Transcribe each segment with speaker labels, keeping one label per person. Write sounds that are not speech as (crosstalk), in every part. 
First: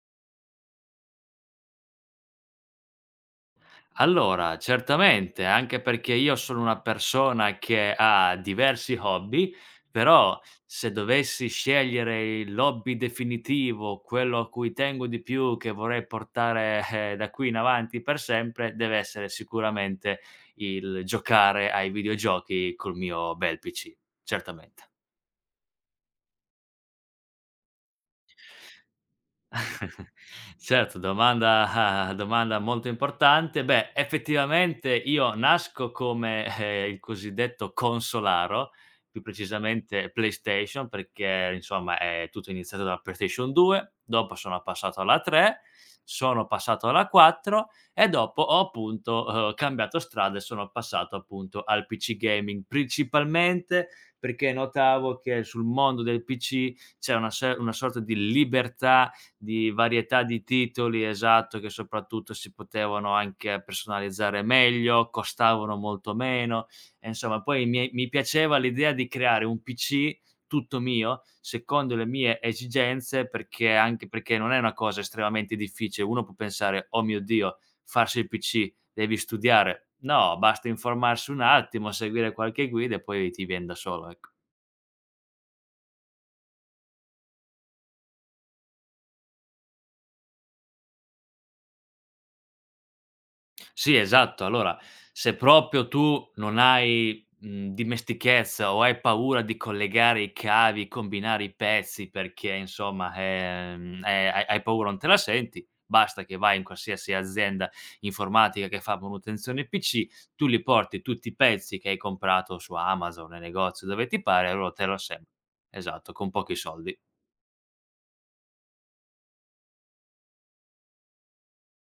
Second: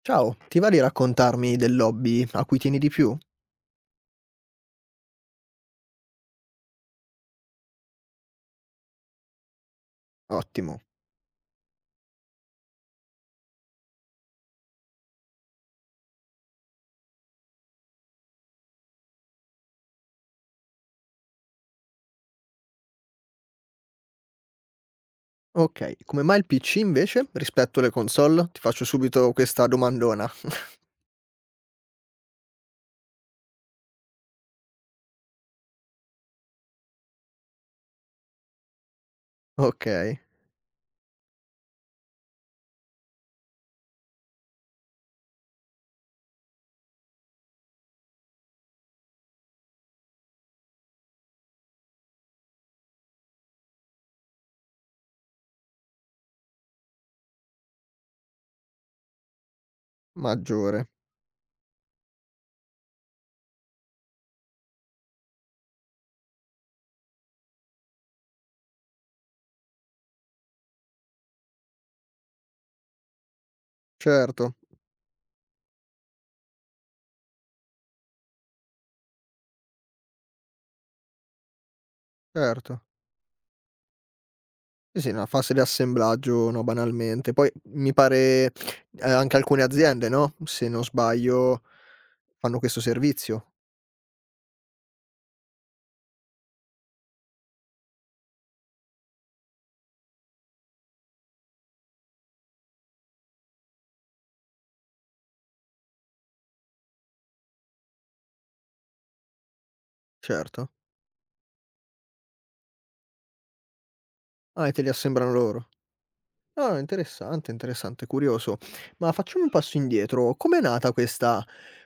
Speaker 1: Ciao, ti va di raccontarmi dell'hobby a cui tieni di più?
Speaker 2: Allora, certamente, anche perché io sono una persona che ha diversi hobby, però
Speaker 1: Ottimo.
Speaker 2: se dovessi scegliere il l'hobby definitivo, quello a cui tengo di più, che vorrei portare, da qui in avanti per sempre, deve essere sicuramente il giocare ai videogiochi col mio bel PC, certamente.
Speaker 1: Okay, come mai il PC invece rispetto alle console? Ti faccio subito questa
Speaker 2: (laughs)
Speaker 1: domandona. (laughs)
Speaker 2: Certo, domanda (laughs) domanda molto importante. Beh, effettivamente io nasco come, il cosiddetto consolaro, più precisamente
Speaker 1: Okay,
Speaker 2: PlayStation, perché insomma è tutto iniziato dalla PlayStation 2, dopo sono passato alla 3, sono passato alla 4 e dopo ho appunto, cambiato strada e sono passato appunto al PC gaming, principalmente perché notavo che sul mondo del PC c'è una se una sorta di libertà di varietà di
Speaker 1: maggiore.
Speaker 2: titoli esatto, che soprattutto si potevano anche personalizzare meglio, costavano molto meno e insomma poi mi piaceva l'idea di creare un PC tutto mio, secondo le mie esigenze, perché anche perché non
Speaker 1: Certo,
Speaker 2: è una cosa estremamente difficile. Uno può pensare: "Oh mio Dio, farsi il PC, devi studiare". No, basta informarsi un attimo, seguire qualche
Speaker 1: certo.
Speaker 2: guida e poi ti vien da solo. Ec
Speaker 1: Sì, sì, una fase di assemblaggio, no, banalmente. Poi mi pare, anche alcune aziende, no, se non sbaglio fanno questo servizio.
Speaker 2: Sì, esatto. Allora, se proprio tu non hai, dimestichezza o hai paura di collegare i cavi, combinare i pezzi perché insomma, hai paura, non te la senti, basta che vai in qualsiasi azienda informatica che fa manutenzione PC, tu li
Speaker 1: Certo.
Speaker 2: porti tutti i pezzi che hai comprato su Amazon, nei negozi, dove ti pare, e
Speaker 1: Ah, e
Speaker 2: loro
Speaker 1: te
Speaker 2: te
Speaker 1: li
Speaker 2: lo assemb
Speaker 1: assemblano loro.
Speaker 2: esatto, con pochi
Speaker 1: Ah,
Speaker 2: soldi.
Speaker 1: interessante, interessante, curioso. Ma facciamo un passo indietro. Com'è nata questa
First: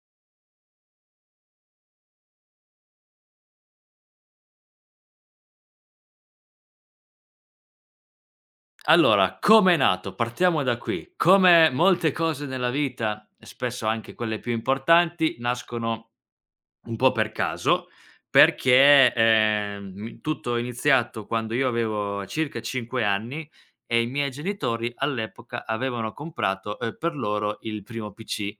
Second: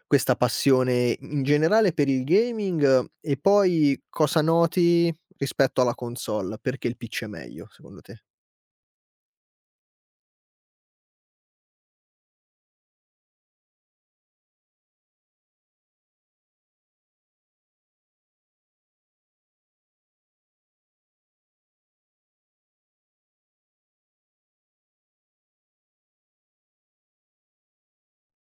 Speaker 1: questa passione in generale per il gaming e poi cosa noti rispetto alla console? Perché il PC è meglio secondo te?
Speaker 2: Allora, come è nato? Partiamo da qui. Come molte cose nella vita, e spesso anche quelle più importanti, nascono un po' per caso, perché, mi tutto è iniziato quando io avevo circa 5 anni e i miei genitori all'epoca avevano comprato, per loro il primo PC.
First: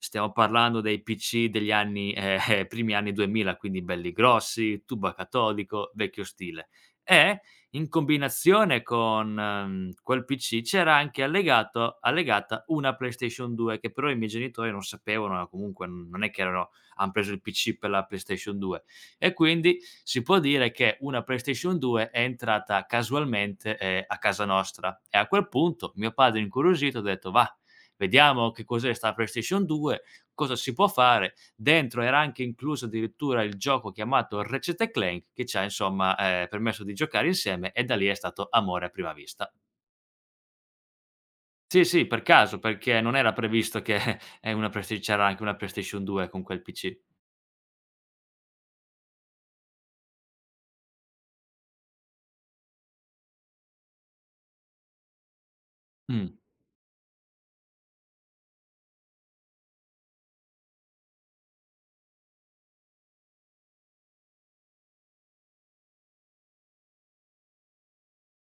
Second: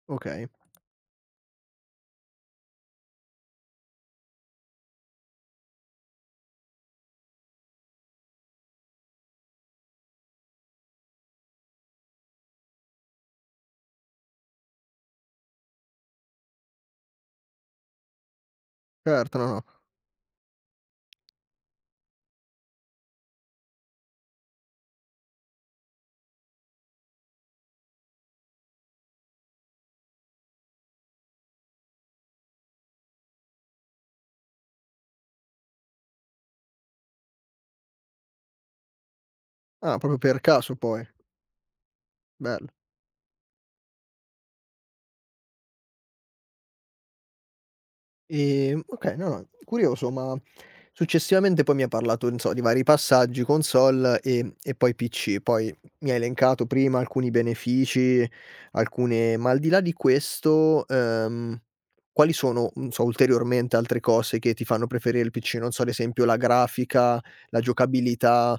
Speaker 2: Stiamo
Speaker 1: Okay,
Speaker 2: parlando dei PC degli anni (laughs) primi anni 2000, quindi belli grossi, tubo a catodico, vecchio stile. E in combinazione con, quel PC c'era anche allegato allegata una PlayStation 2 che però i miei genitori non sapevano, comunque non è che erano han preso il PC per la PlayStation 2 e
Speaker 1: certo, no, no.
Speaker 2: quindi si può dire che una PlayStation 2 è entrata casualmente, a casa nostra e a quel punto mio padre incuriosito ha detto: "Va, vediamo che cos'è sta PlayStation 2, cosa si può fare". Dentro era anche incluso addirittura il gioco chiamato Ratchet& and Clank che ci ha insomma, permesso di giocare insieme e da lì è stato amore a prima vista.
Speaker 1: Ah, proprio per caso poi,
Speaker 2: Sì, sì, per caso,
Speaker 1: bello.
Speaker 2: perché non era previsto che, (laughs) una Playsta c'era anche una PlayStation 2 con quel PC.
Speaker 1: Okay, no, no, curioso, ma successivamente poi mi ha parlato, non so, di vari passaggi, console e poi PC. Poi mi ha
Speaker 2: Mh.
Speaker 1: elencato prima alcuni benefici, alcune ma al di là di questo, quali sono, non so, ulteriormente altre cose che ti fanno preferire il PC? Non so, ad esempio la grafica, la giocabilità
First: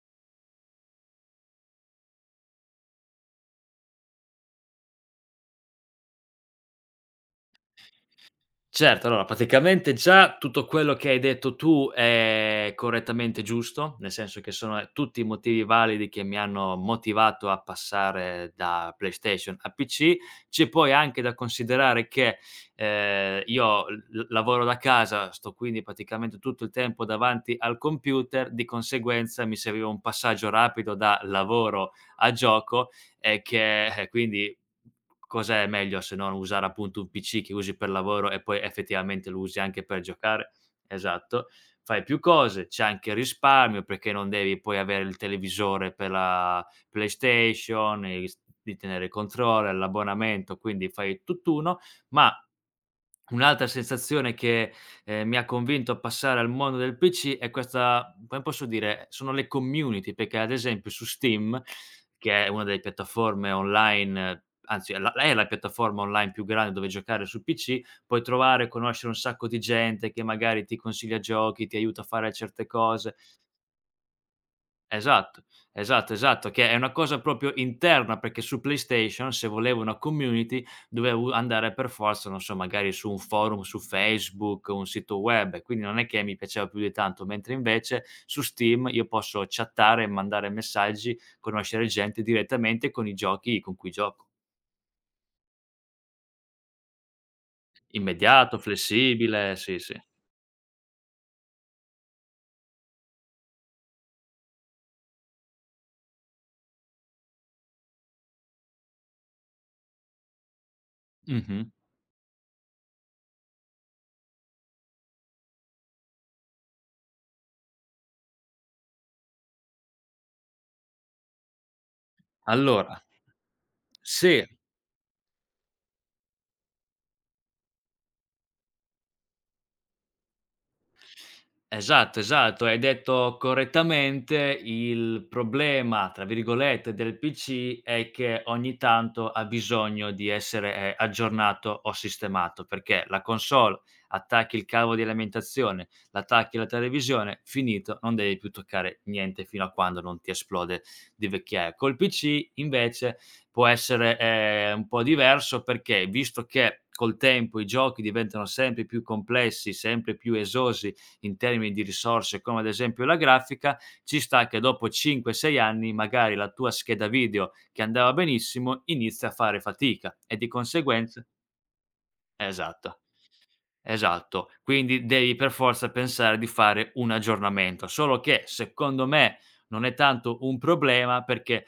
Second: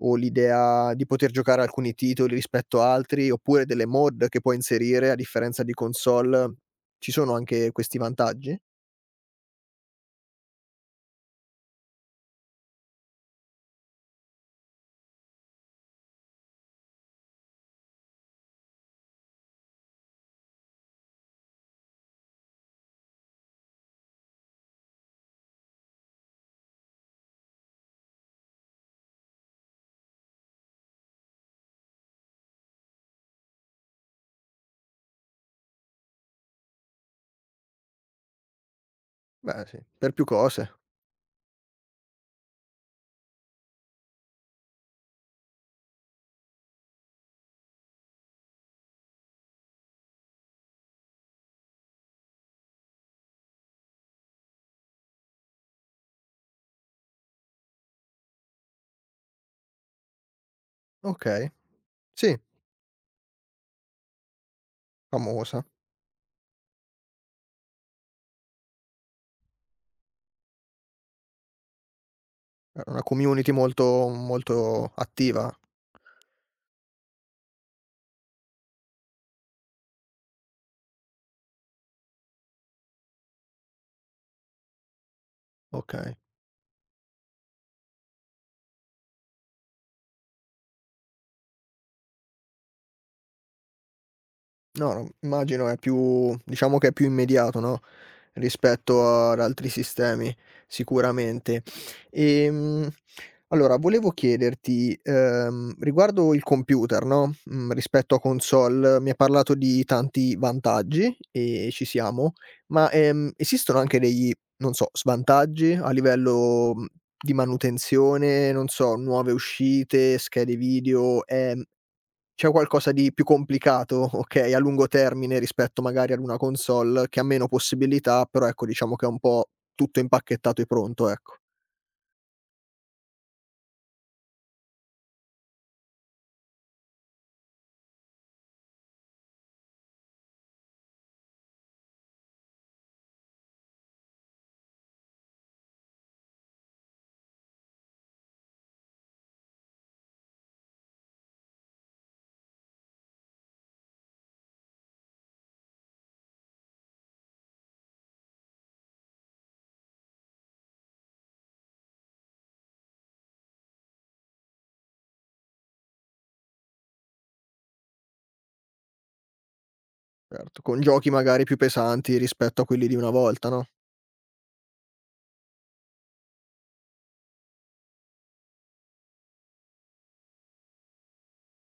Speaker 1: o l'idea di poter giocare alcuni titoli rispetto a altri, oppure delle mod che puoi inserire a differenza di console. Ci sono anche questi vantaggi?
Speaker 2: Certo, allora praticamente già tutto quello che hai detto tu è correttamente giusto, nel senso che sono, tutti i motivi validi che mi hanno motivato a passare da PlayStation a PC. C'è poi anche da considerare che, io l lavoro da casa, sto quindi praticamente tutto il tempo davanti al computer, di conseguenza mi serviva un passaggio rapido da lavoro a gioco e che quindi cos'è meglio se non usare appunto un PC che usi per lavoro e poi effettivamente lo usi
Speaker 1: Beh sì,
Speaker 2: anche per
Speaker 1: per più
Speaker 2: giocare?
Speaker 1: cose.
Speaker 2: Esatto. Fai più cose, c'è anche risparmio perché non devi poi avere il televisore per la PlayStation, di tenere il controller, l'abbonamento, quindi fai tutt'uno, ma un'altra sensazione che, mi ha convinto a passare al mondo del PC è questa come posso dire, sono le community, perché ad esempio su
Speaker 1: Okay.
Speaker 2: Steam,
Speaker 1: Sì,
Speaker 2: che è una delle piattaforme online anzi è la
Speaker 1: famosa.
Speaker 2: piattaforma online più grande dove giocare sul PC, puoi trovare e conoscere un sacco di gente che magari ti consiglia giochi, ti aiuta a fare certe
Speaker 1: È una
Speaker 2: cose.
Speaker 1: community molto molto
Speaker 2: Esatto,
Speaker 1: attiva.
Speaker 2: esatto, esatto, che è una cosa proprio interna, perché su PlayStation se volevo una community dovevo andare per forza, non so, magari su un forum, su Facebook, un sito web, quindi non è
Speaker 1: Okay.
Speaker 2: che mi piaceva più di tanto, mentre invece su Steam io posso chattare, mandare messaggi, conoscere gente direttamente con i giochi con cui gioco.
Speaker 1: No, no, immagino è più diciamo che è più immediato, no,
Speaker 2: Immediato,
Speaker 1: rispetto ad
Speaker 2: flessibile,
Speaker 1: altri
Speaker 2: sì, sì.
Speaker 1: sistemi, sicuramente. Ehm, allora volevo chiederti, riguardo il computer, no, mhmm, rispetto a console, mi hai parlato di tanti vantaggi
Speaker 2: Mh-mh.
Speaker 1: e ci siamo, ma, esistono anche degli, non so, svantaggi a livello, mhmm, di manutenzione, non so, nuove uscite, schede video, c'è qualcosa
Speaker 2: Allora,
Speaker 1: di più complicato,
Speaker 2: se
Speaker 1: okay, a lungo termine rispetto magari ad una console che ha meno possibilità, però ecco diciamo che è un po' tutto impacchettato e pronto, ecco.
Speaker 2: esatto, esatto. Hai detto correttamente, il problema, tra virgolette, del PC è che ogni tanto ha bisogno di essere, aggiornato o sistemato, perché la console attacchi il cavo di alimentazione, l'attacchi alla televisione, finito, non devi più toccare niente fino a quando non ti esplode di vecchiaia. Col PC invece può essere, un po' diverso perché, visto che col tempo i giochi diventano sempre più complessi, sempre più esosi in termini di risorse, come ad esempio la grafica, ci sta che dopo 5-6 anni magari la tua scheda video che andava benissimo inizia a fare fatica e di
Speaker 1: Certo, con giochi
Speaker 2: conseguenza
Speaker 1: magari più pesanti rispetto a quelli di
Speaker 2: esatto.
Speaker 1: una volta, no?
Speaker 2: Esatto, quindi devi per forza pensare di fare un aggiornamento, solo che secondo me non è tanto un problema perché,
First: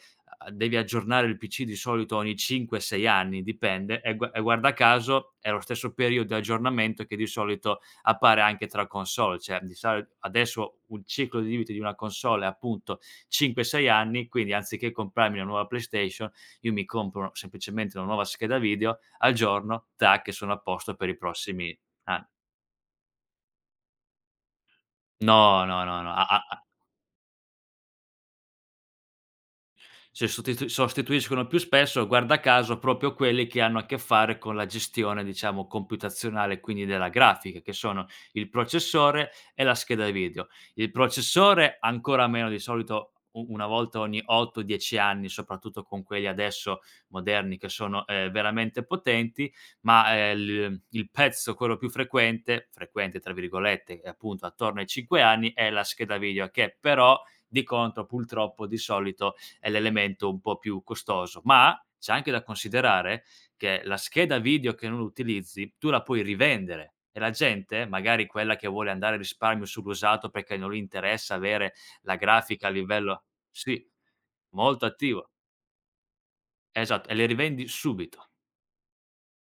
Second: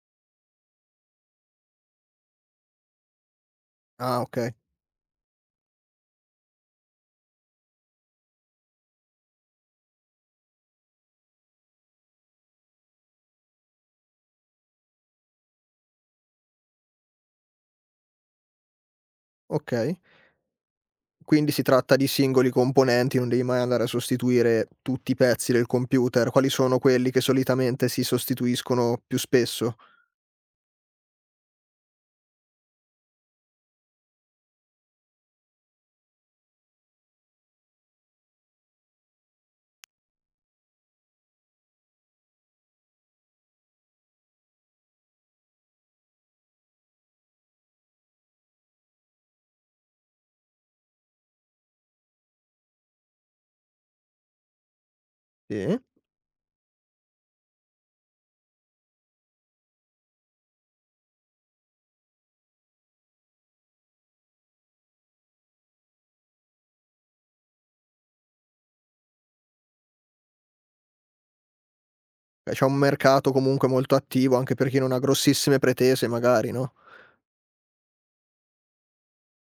Speaker 2: devi aggiornare il PC di solito ogni 5, 6 anni, dipende, e
Speaker 1: Ah okay,
Speaker 2: guarda caso è lo stesso periodo di aggiornamento che di solito appare anche tra console, cioè di soli adesso un ciclo di vita di una console è appunto 5, 6 anni, quindi anziché comprarmi una nuova PlayStation, io mi compro semplicemente una nuova scheda video, aggiorno,
Speaker 1: okay.
Speaker 2: tac e sono a posto per i
Speaker 1: Quindi si
Speaker 2: prossimi.
Speaker 1: tratta di
Speaker 2: Ah.
Speaker 1: singoli componenti, non devi mai andare a sostituire tutti i pezzi
Speaker 2: No,
Speaker 1: del
Speaker 2: no, no, no. A
Speaker 1: computer.
Speaker 2: a
Speaker 1: Quali
Speaker 2: a
Speaker 1: sono quelli che solitamente si sostituiscono più spesso?
Speaker 2: si sostituiscono più spesso, guarda caso, proprio quelli che hanno a che fare con la gestione, diciamo, computazionale, quindi della grafica, che sono il processore e la scheda video. Il processore ancora meno, di solito u una volta ogni 8, 10 anni, soprattutto con quelli adesso moderni che sono, veramente potenti, ma, il pezzo, quello più frequente "frequente" tra virgolette, è appunto attorno ai 5 anni, è
Speaker 1: Sì.
Speaker 2: la scheda video che però, di contro, purtroppo, di solito è l'elemento un po' più costoso, ma c'è anche da considerare che la scheda video che non utilizzi tu la puoi rivendere e la gente, magari quella che vuole andare a risparmio sull'usato perché non gli interessa avere la
Speaker 1: Beh, c'è
Speaker 2: grafica a
Speaker 1: un
Speaker 2: livello
Speaker 1: mercato comunque
Speaker 2: sì,
Speaker 1: molto attivo anche per chi
Speaker 2: molto
Speaker 1: non ha
Speaker 2: attivo.
Speaker 1: grossissime pretese magari, no?
Speaker 2: Esatto, e le rivendi subito.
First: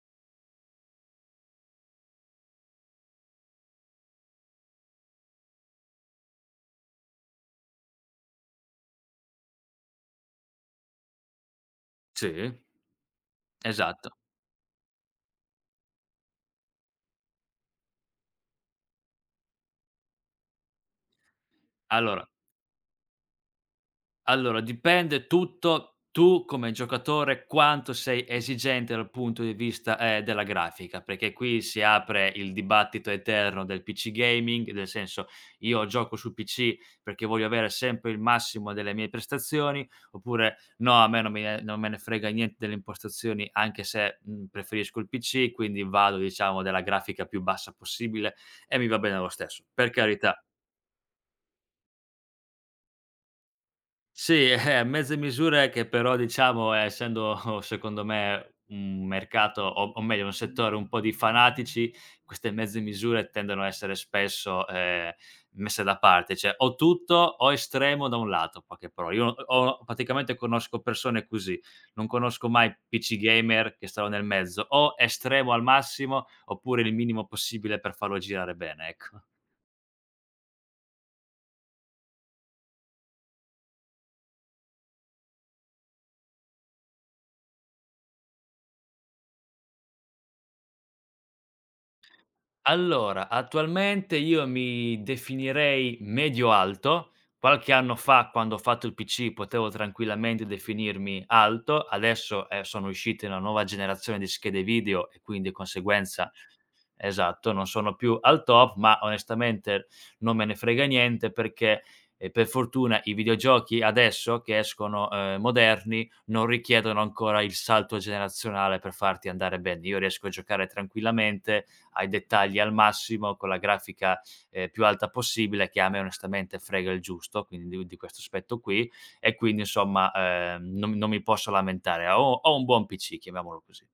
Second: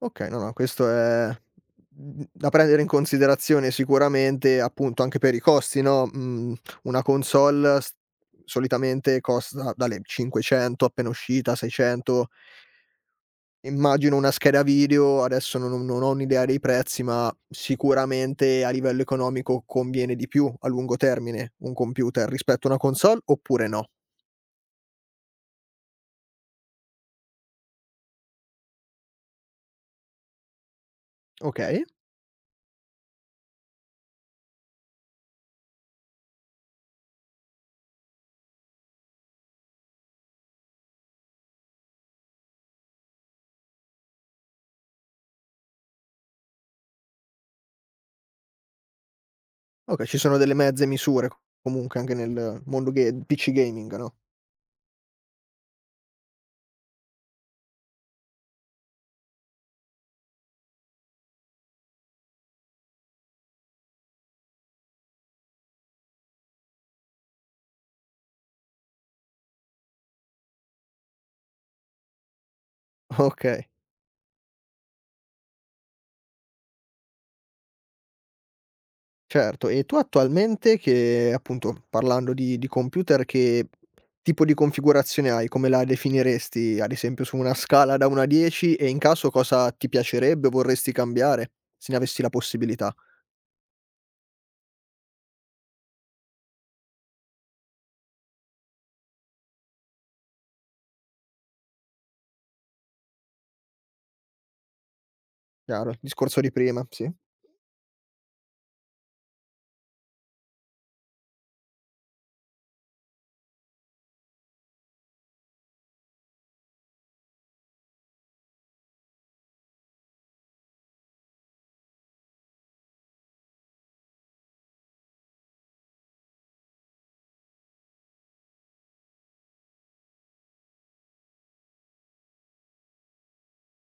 Speaker 1: Okay, no, no, questo è mhmm, da prendere in considerazione sicuramente, appunto, anche per i costi, no, mhmm, una console s solitamente costa dalle 500 appena uscita, 600.
Speaker 2: Sì, esatto.
Speaker 1: Immagino una scheda video, adesso non ho un'idea dei prezzi, ma sicuramente a livello economico conviene di più a lungo termine un
Speaker 2: Allora
Speaker 1: computer rispetto a una console oppure no?
Speaker 2: Allora, dipende tutto tu come giocatore quanto sei esigente dal punto di vista, della grafica, perché qui si
Speaker 1: Okay,
Speaker 2: apre il dibattito eterno del PC gaming, nel senso: "Io gioco su PC perché voglio avere sempre il massimo delle mie prestazioni", oppure: "No, a me non me ne frega niente delle impostazioni anche se, preferisco il PC, quindi vado diciamo della grafica più bassa possibile e mi va bene lo stesso", per
Speaker 1: okay, ci sono
Speaker 2: carità.
Speaker 1: delle mezze misure comunque anche nel mondo ga PC gaming, no?
Speaker 2: Sì, mezze misure che però diciamo, essendo (laughs) secondo me un mercato o meglio un settore un po' di fanatici, queste mezze misure tendono a essere spesso, messe da parte, cioè o tutto o estremo da un lato, in poche parole. Io ho praticamente conosco persone così, non conosco mai PC
Speaker 1: (laughs) Okay.
Speaker 2: gamer che stanno nel mezzo, o estremo al massimo oppure il minimo possibile per farlo girare bene, ecco.
Speaker 1: Certo, e tu attualmente che appunto parlando di computer, che tipo di configurazione hai? Come la definiresti, ad esempio, su una scala da 1 a 10 e in caso cosa ti piacerebbe o vorresti cambiare, se ne avessi la possibilità?
Speaker 2: Allora, attualmente io mi definirei medio alto. Qualche anno fa, quando ho fatto il PC, potevo tranquillamente definirmi alto. Adesso, sono uscite una nuova generazione di schede video e quindi, di
Speaker 1: Chiaro, il
Speaker 2: conseguenza,
Speaker 1: discorso di prima, sì.
Speaker 2: esatto, non sono più al top, ma onestamente non me ne frega niente perché, per fortuna i videogiochi adesso che escono, moderni, non richiedono ancora il salto generazionale per farti andare bene. Io riesco a giocare tranquillamente, ai dettagli al massimo, con la grafica, più alta possibile, che a me onestamente frega il giusto, quindi di questo aspetto qui, e quindi insomma, non mi posso lamentare. Ho un buon PC, chiamiamolo così.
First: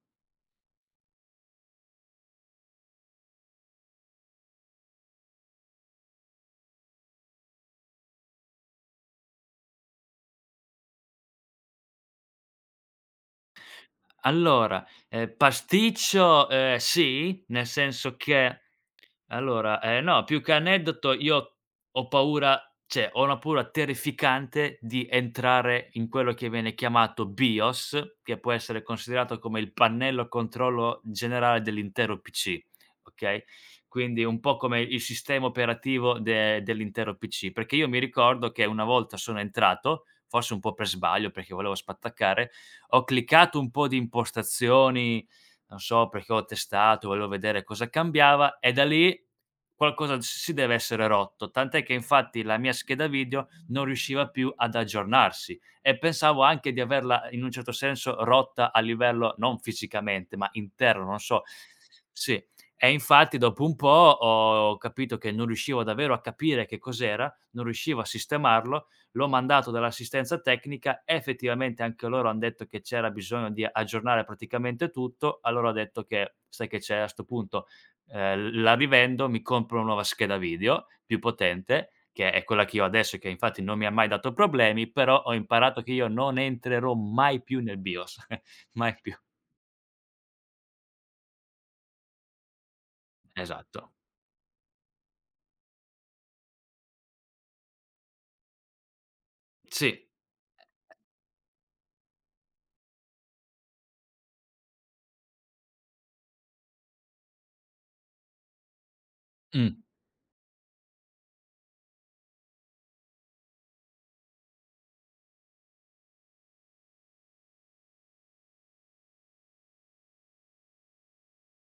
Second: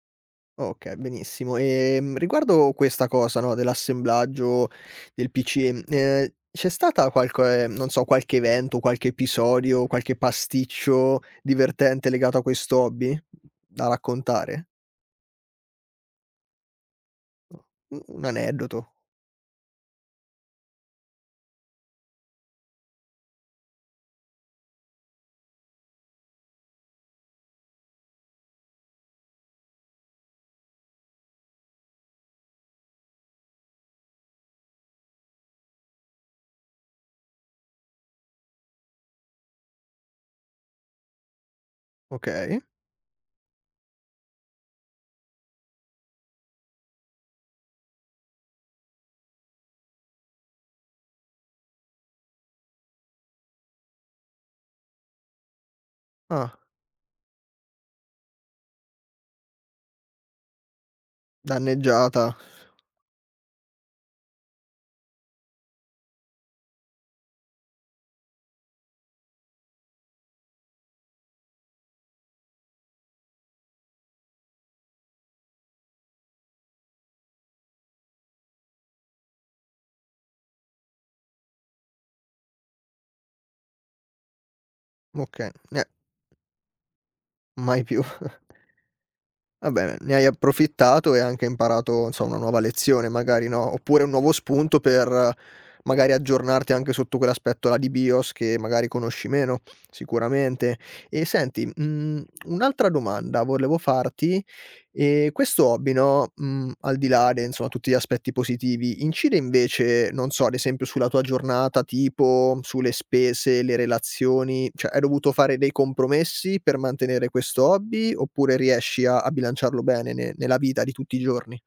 Speaker 1: Okay, benissimo. Riguardo questa cosa, no, dell'assemblaggio del PC, c'è stata qualche non so, qualche evento, qualche episodio, qualche pasticcio divertente legato a questo hobby da raccontare?
Speaker 2: Allora, pasticcio, sì, nel
Speaker 1: U
Speaker 2: senso
Speaker 1: un
Speaker 2: che
Speaker 1: aneddoto,
Speaker 2: allora, no, più che aneddoto io ho paura, cioè, ho una paura terrificante di entrare in quello che viene chiamato BIOS, che può essere considerato come il pannello controllo generale dell'intero PC, okay, quindi un po' come il sistema operativo de dell'intero PC, perché io mi ricordo che una volta sono entrato, forse un po' per sbaglio perché volevo spattaccare,
Speaker 1: okay.
Speaker 2: ho cliccato un po' di impostazioni, non so perché ho testato, volevo vedere cosa cambiava e da lì qualcosa s si deve essere rotto, tant'è che infatti la mia scheda video non riusciva più ad aggiornarsi e pensavo
Speaker 1: Ah,
Speaker 2: anche di averla in un certo senso rotta a livello non fisicamente, ma interno, non so.
Speaker 1: danneggiata,
Speaker 2: Sì. E infatti dopo un po' ho capito che non riuscivo davvero a capire che cos'era, non riuscivo a sistemarlo. L'ho mandato dall'assistenza tecnica, effettivamente anche loro han detto che c'era bisogno di aggiornare praticamente tutto, allora ho detto che: "Sai che c'è, a 'sto punto, la rivendo, mi compro una nuova scheda video più potente", che è quella che io ho adesso e che infatti non mi ha mai dato problemi, però ho
Speaker 1: okay,
Speaker 2: imparato
Speaker 1: ne
Speaker 2: che io non entrerò mai più nel
Speaker 1: mai più.
Speaker 2: BIOS. (laughs)
Speaker 1: (laughs)
Speaker 2: Mai più.
Speaker 1: Vabbè, ne hai approfittato e anche imparato, insomma, una nuova lezione magari, no,
Speaker 2: Esatto.
Speaker 1: oppure un nuovo spunto per magari aggiornarti anche sotto quell'aspetto là di BIOS che magari conosci meno,
Speaker 2: Sì.
Speaker 1: sicuramente. E senti, mhmm, un'altra domanda volevo farti E questo hobby, no, mhmm, al di là de insomma, tutti gli aspetti positivi, incide
Speaker 2: Mh.
Speaker 1: invece, non so, ad esempio sulla tua giornata tipo, sulle spese, le relazioni, cioè hai dovuto fare dei compromessi per mantenere questo hobby, oppure riesci a bilanciarlo bene ne nella vita di tutti i giorni?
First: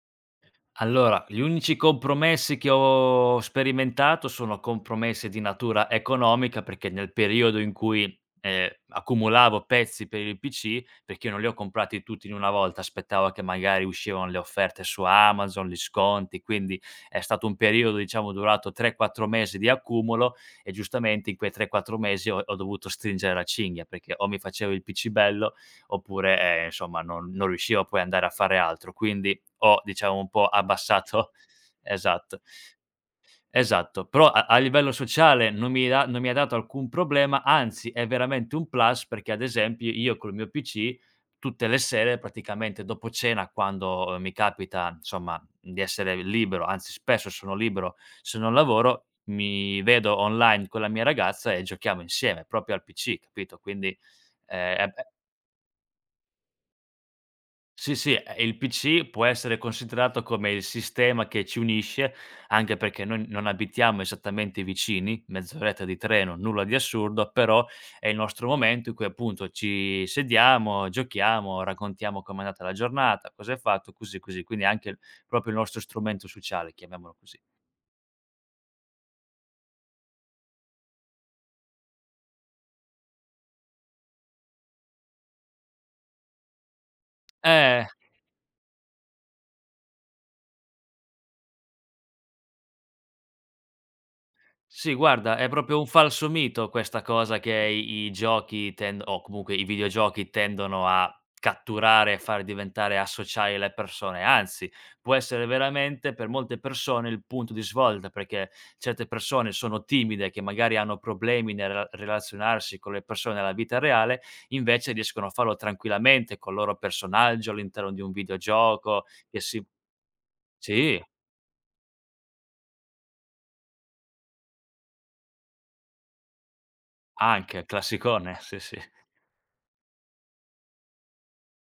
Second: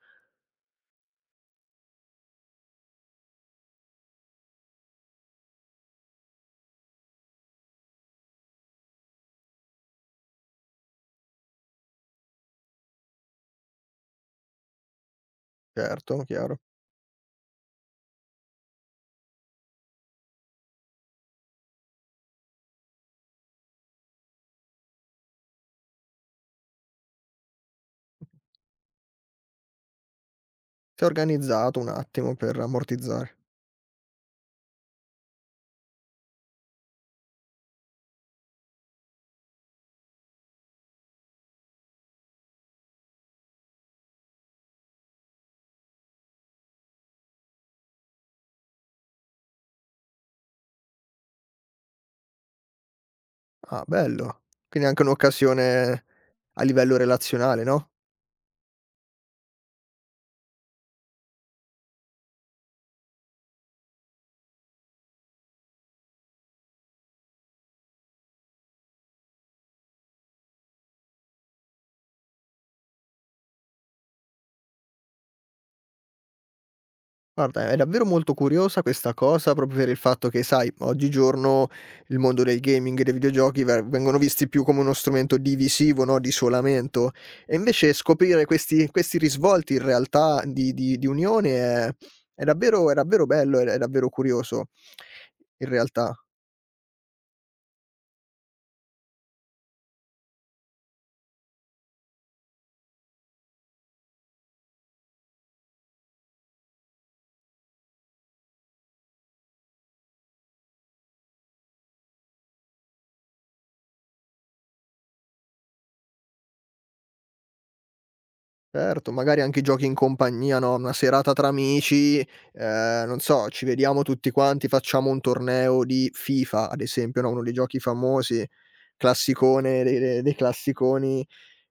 Speaker 2: Allora, gli unici compromessi che ho sperimentato sono compromessi di natura economica, perché nel periodo in cui, accumulavo pezzi per il PC, perché io non li ho comprati tutti in una volta, aspettavo che magari uscivano le offerte su Amazon, gli
Speaker 1: Certo,
Speaker 2: sconti,
Speaker 1: chiaro.
Speaker 2: quindi è stato un periodo, diciamo, durato 3, 4 mesi di accumulo e giustamente in quei 3, 4 mesi ho dovuto stringere la cinghia, perché o mi facevo il PC bello oppure, insomma non riuscivo poi ad andare a fare altro. Quindi ho diciamo un po'
Speaker 1: Sei
Speaker 2: abbassato.
Speaker 1: organizzato
Speaker 2: (laughs)
Speaker 1: un attimo
Speaker 2: Esatto,
Speaker 1: per ammortizzare.
Speaker 2: esatto. Però a livello sociale non mi ha dato alcun problema, anzi è veramente un plus perché ad esempio io col mio PC tutte le sere praticamente dopo cena quando mi capita insomma di essere libero, anzi spesso sono libero se non lavoro, mi vedo online con la mia ragazza e giochiamo insieme proprio al PC, capito?
Speaker 1: Ah,
Speaker 2: Quindi,
Speaker 1: bello. Quindi anche
Speaker 2: è
Speaker 1: un'occasione a livello relazionale, no?
Speaker 2: sì, sì, e il PC può essere considerato come il sistema che ci unisce, anche perché noi non abitiamo esattamente vicini, mezz'oretta di treno, nulla di assurdo, però è il nostro momento in cui appunto ci sediamo, giochiamo, raccontiamo com'è andata la giornata, cosa hai fatto, così, così. Quindi è anche proprio il nostro strumento sociale, chiamiamolo così.
Speaker 1: Guarda, è davvero molto curiosa questa cosa, proprio per il fatto che, sai, oggigiorno il mondo del gaming e dei videogiochi ver- vengono visti più come uno strumento divisivo, no? Di isolamento. E
Speaker 2: Eh.
Speaker 1: invece scoprire questi, questi risvolti in realtà di unione è davvero bello, è davvero curioso.
Speaker 2: Sì, guarda, è
Speaker 1: In
Speaker 2: proprio un
Speaker 1: realtà,
Speaker 2: falso mito questa cosa che i giochi tend o comunque i videogiochi tendono a catturare e far diventare associare le persone, anzi, può essere veramente per molte persone il punto di svolta, perché certe persone sono timide, che magari hanno problemi nel relazionarsi con le persone nella vita reale, invece riescono a farlo tranquillamente col loro personaggio all'interno di un videogioco.
Speaker 1: certo, magari
Speaker 2: Che
Speaker 1: anche i
Speaker 2: si
Speaker 1: giochi in compagnia, no? Una
Speaker 2: Sì,
Speaker 1: serata tra amici, non so, ci vediamo tutti quanti, facciamo un torneo di FIFA, ad esempio, no? Uno dei
Speaker 2: anche,
Speaker 1: giochi
Speaker 2: classicone,
Speaker 1: famosi
Speaker 2: sì, sì.
Speaker 1: Classicone dei de dei classiconi,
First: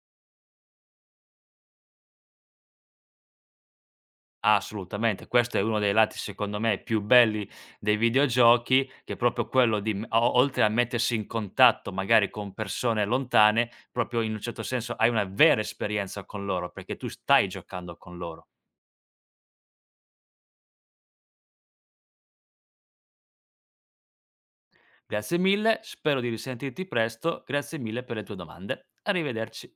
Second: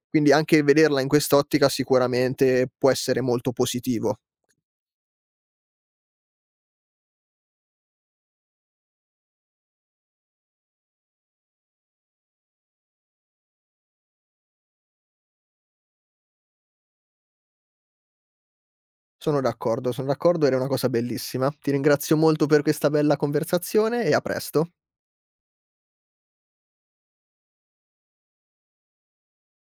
Speaker 1: quindi anche vederla in quest'ottica sicuramente può essere molto positivo.
Speaker 2: Assolutamente, questo è uno dei lati secondo me più belli dei videogiochi, che è proprio quello di m o oltre a mettersi in contatto magari con persone lontane, proprio in un certo senso hai una vera esperienza con loro, perché tu stai giocando con loro.
Speaker 1: Sono d'accordo, son d'accordo, era una cosa bellissima. Ti ringrazio molto per questa bella conversazione e a presto.
Speaker 2: Grazie mille, spero di risentirti presto, grazie mille per le tue domande. Arrivederci.